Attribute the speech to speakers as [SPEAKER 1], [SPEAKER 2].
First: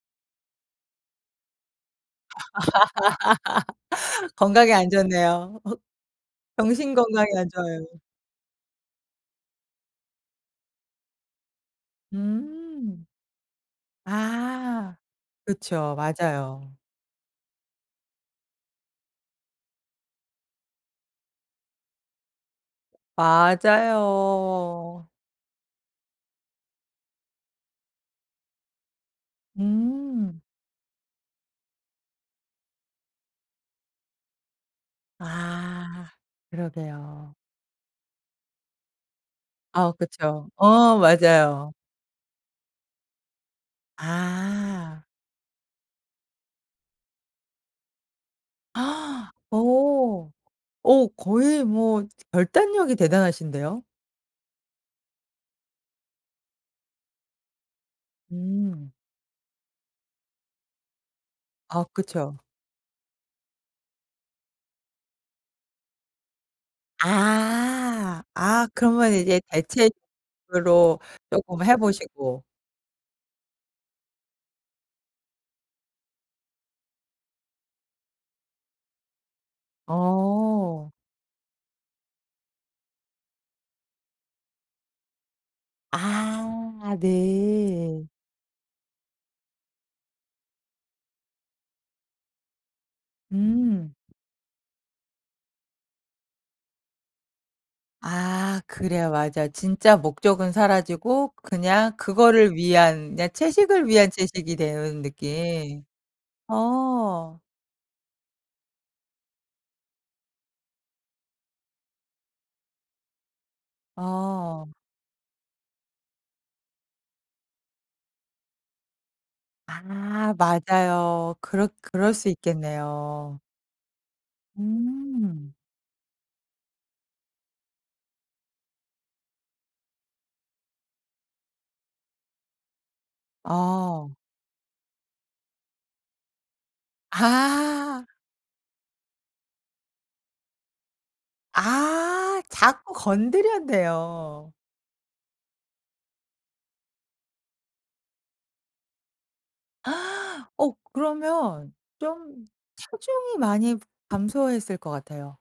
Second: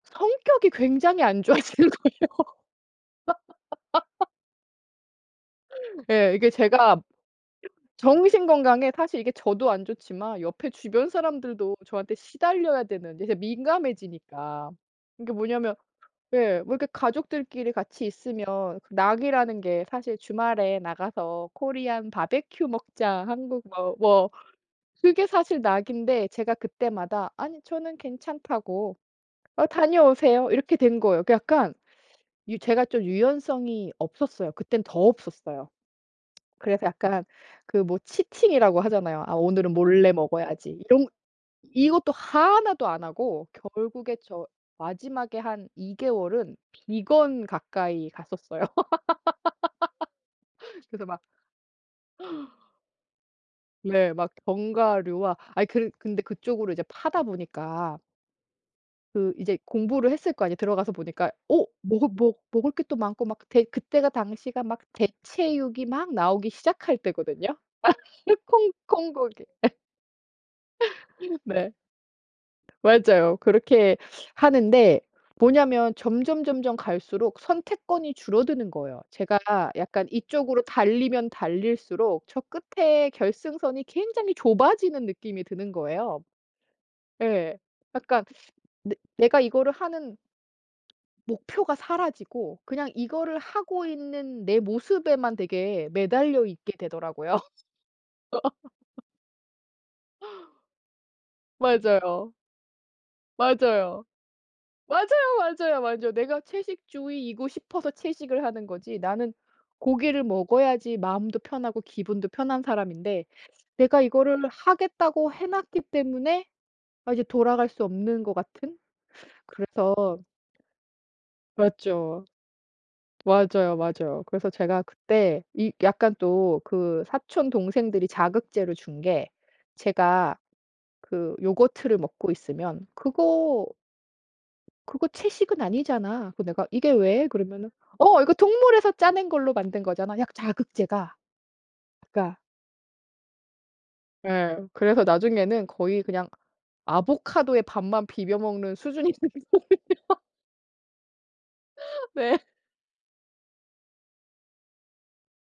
[SPEAKER 1] 성격이 굉장히 안 좋아지는 거예요.
[SPEAKER 2] 건강에 안 좋네요. 흑
[SPEAKER 1] 예. 이게
[SPEAKER 2] 정신
[SPEAKER 1] 제가
[SPEAKER 2] 건강에 안 좋아요.
[SPEAKER 1] 정신 건강에 사실 이게 저도 안 좋지만 옆에 주변 사람들도 저한테 시달려야
[SPEAKER 2] 음.
[SPEAKER 1] 되는 이제 민감해지니까.
[SPEAKER 2] 아
[SPEAKER 1] 이게 뭐냐면
[SPEAKER 2] 그쵸.
[SPEAKER 1] 예.
[SPEAKER 2] 맞아요.
[SPEAKER 1] 뭐 이렇게 가족들끼리 같이 있으면 낙이라는 게 사실 주말에 나가서 코리안 바베큐 먹자 한국 뭐 뭐
[SPEAKER 2] 맞아요.
[SPEAKER 1] 그게 사실 낙인데 제가 그때마다 아니 저는 괜찮다고 "어
[SPEAKER 2] 음.
[SPEAKER 1] 다녀오세요." 이렇게 된 거예요. 그러니까 약간 제가 좀 유연성이 없었어요. 그땐 더 없었어요.
[SPEAKER 2] 아
[SPEAKER 1] 그래서 약간
[SPEAKER 2] 그러게요.
[SPEAKER 1] 그 뭐 치팅이라고 하잖아요. 아 오늘은
[SPEAKER 2] 아
[SPEAKER 1] 몰래
[SPEAKER 2] 그쵸.
[SPEAKER 1] 먹어야지.
[SPEAKER 2] 어
[SPEAKER 1] 이런
[SPEAKER 2] 맞아요.
[SPEAKER 1] 이것도 하나도 안 하고 결국에 저
[SPEAKER 2] 아.
[SPEAKER 1] 마지막에 한 2 개월은 비건 가까이 갔었어요.
[SPEAKER 2] 어.
[SPEAKER 1] 그래서
[SPEAKER 2] 어
[SPEAKER 1] 막
[SPEAKER 2] 거의 뭐 결단력이 대단하신데요.
[SPEAKER 1] 네. 막 견과류와 아니 그 근데 그쪽으로 이제 파다 보니까
[SPEAKER 2] 음.
[SPEAKER 1] 그 이제 공부를 했을 거 아니에요. 들어가서 보니까. 어
[SPEAKER 2] 아
[SPEAKER 1] 뭔가 머
[SPEAKER 2] 그쵸.
[SPEAKER 1] 먹을 게 또 많고 막 대 그때가 당시가 막 대체육이 막 나오기 시작할 때거든요?
[SPEAKER 2] 아. 아
[SPEAKER 1] 콩
[SPEAKER 2] 그러면 이제
[SPEAKER 1] 콩고기.
[SPEAKER 2] 대체육으로 조금
[SPEAKER 1] 네.
[SPEAKER 2] 해보시고.
[SPEAKER 1] 맞아요. 그렇게 하는데 뭐냐면 점점 점점 갈수록 선택권이 줄어드는 거예요. 제가 약간 이쪽으로
[SPEAKER 2] 어.
[SPEAKER 1] 달리면 달릴수록 저 끝에 결승선이 굉장히 좁아지는 느낌이 드는 거예요.
[SPEAKER 2] 아
[SPEAKER 1] 예.
[SPEAKER 2] 네.
[SPEAKER 1] 약간 내 내가 이거를 하는 목표가 사라지고 그냥 이거를 하고
[SPEAKER 2] 음.
[SPEAKER 1] 있는 내 모습에만 되게 매달려 있게 되더라고요.
[SPEAKER 2] 아 그래요. 맞아요. 진짜 목적은 사라지고 그냥
[SPEAKER 1] 맞아요.
[SPEAKER 2] 그거를 위한, 그냥 채식을
[SPEAKER 1] 맞아요.
[SPEAKER 2] 위한 채식이 되는
[SPEAKER 1] 맞아요, 맞아요,
[SPEAKER 2] 느낌.
[SPEAKER 1] 맞아요. 내가
[SPEAKER 2] 어.
[SPEAKER 1] 채식주의이고 싶어서 채식을 하는 거지. 나는 고기를 먹어야지 마음도 편하고 기분도 편한 사람인데 내가 이거를
[SPEAKER 2] 아.
[SPEAKER 1] 하겠다고 해놨기 때문에 아 이제 돌아갈 수 없는 것 같은. 그래서
[SPEAKER 2] 아 맞아요. 그렇 그럴
[SPEAKER 1] 맞죠.
[SPEAKER 2] 수 있겠네요.
[SPEAKER 1] 맞아요, 맞아요. 그래서 제가 그때
[SPEAKER 2] 음.
[SPEAKER 1] 이 약간 또 그 사촌 동생들이 자극제를 준 게 제가 그 요거트를 먹고 있으면 "그거"
[SPEAKER 2] 아.
[SPEAKER 1] "...그거 채식은 아니잖아." 그 내가 "이게 왜?" 그러면은
[SPEAKER 2] 아.
[SPEAKER 1] "어 이거 동물에서 짜낸 걸로 만든 거잖아." 약 자극제가 그니까.
[SPEAKER 2] 아 자꾸 건드렸네요.
[SPEAKER 1] 예. 그래서 나중에는 거의 그냥 아보카도에 밥만 비벼 먹는 수준이 됐어요.
[SPEAKER 2] 어 그러면
[SPEAKER 1] 네.
[SPEAKER 2] 좀 체중이 많이 감소했을 것 같아요.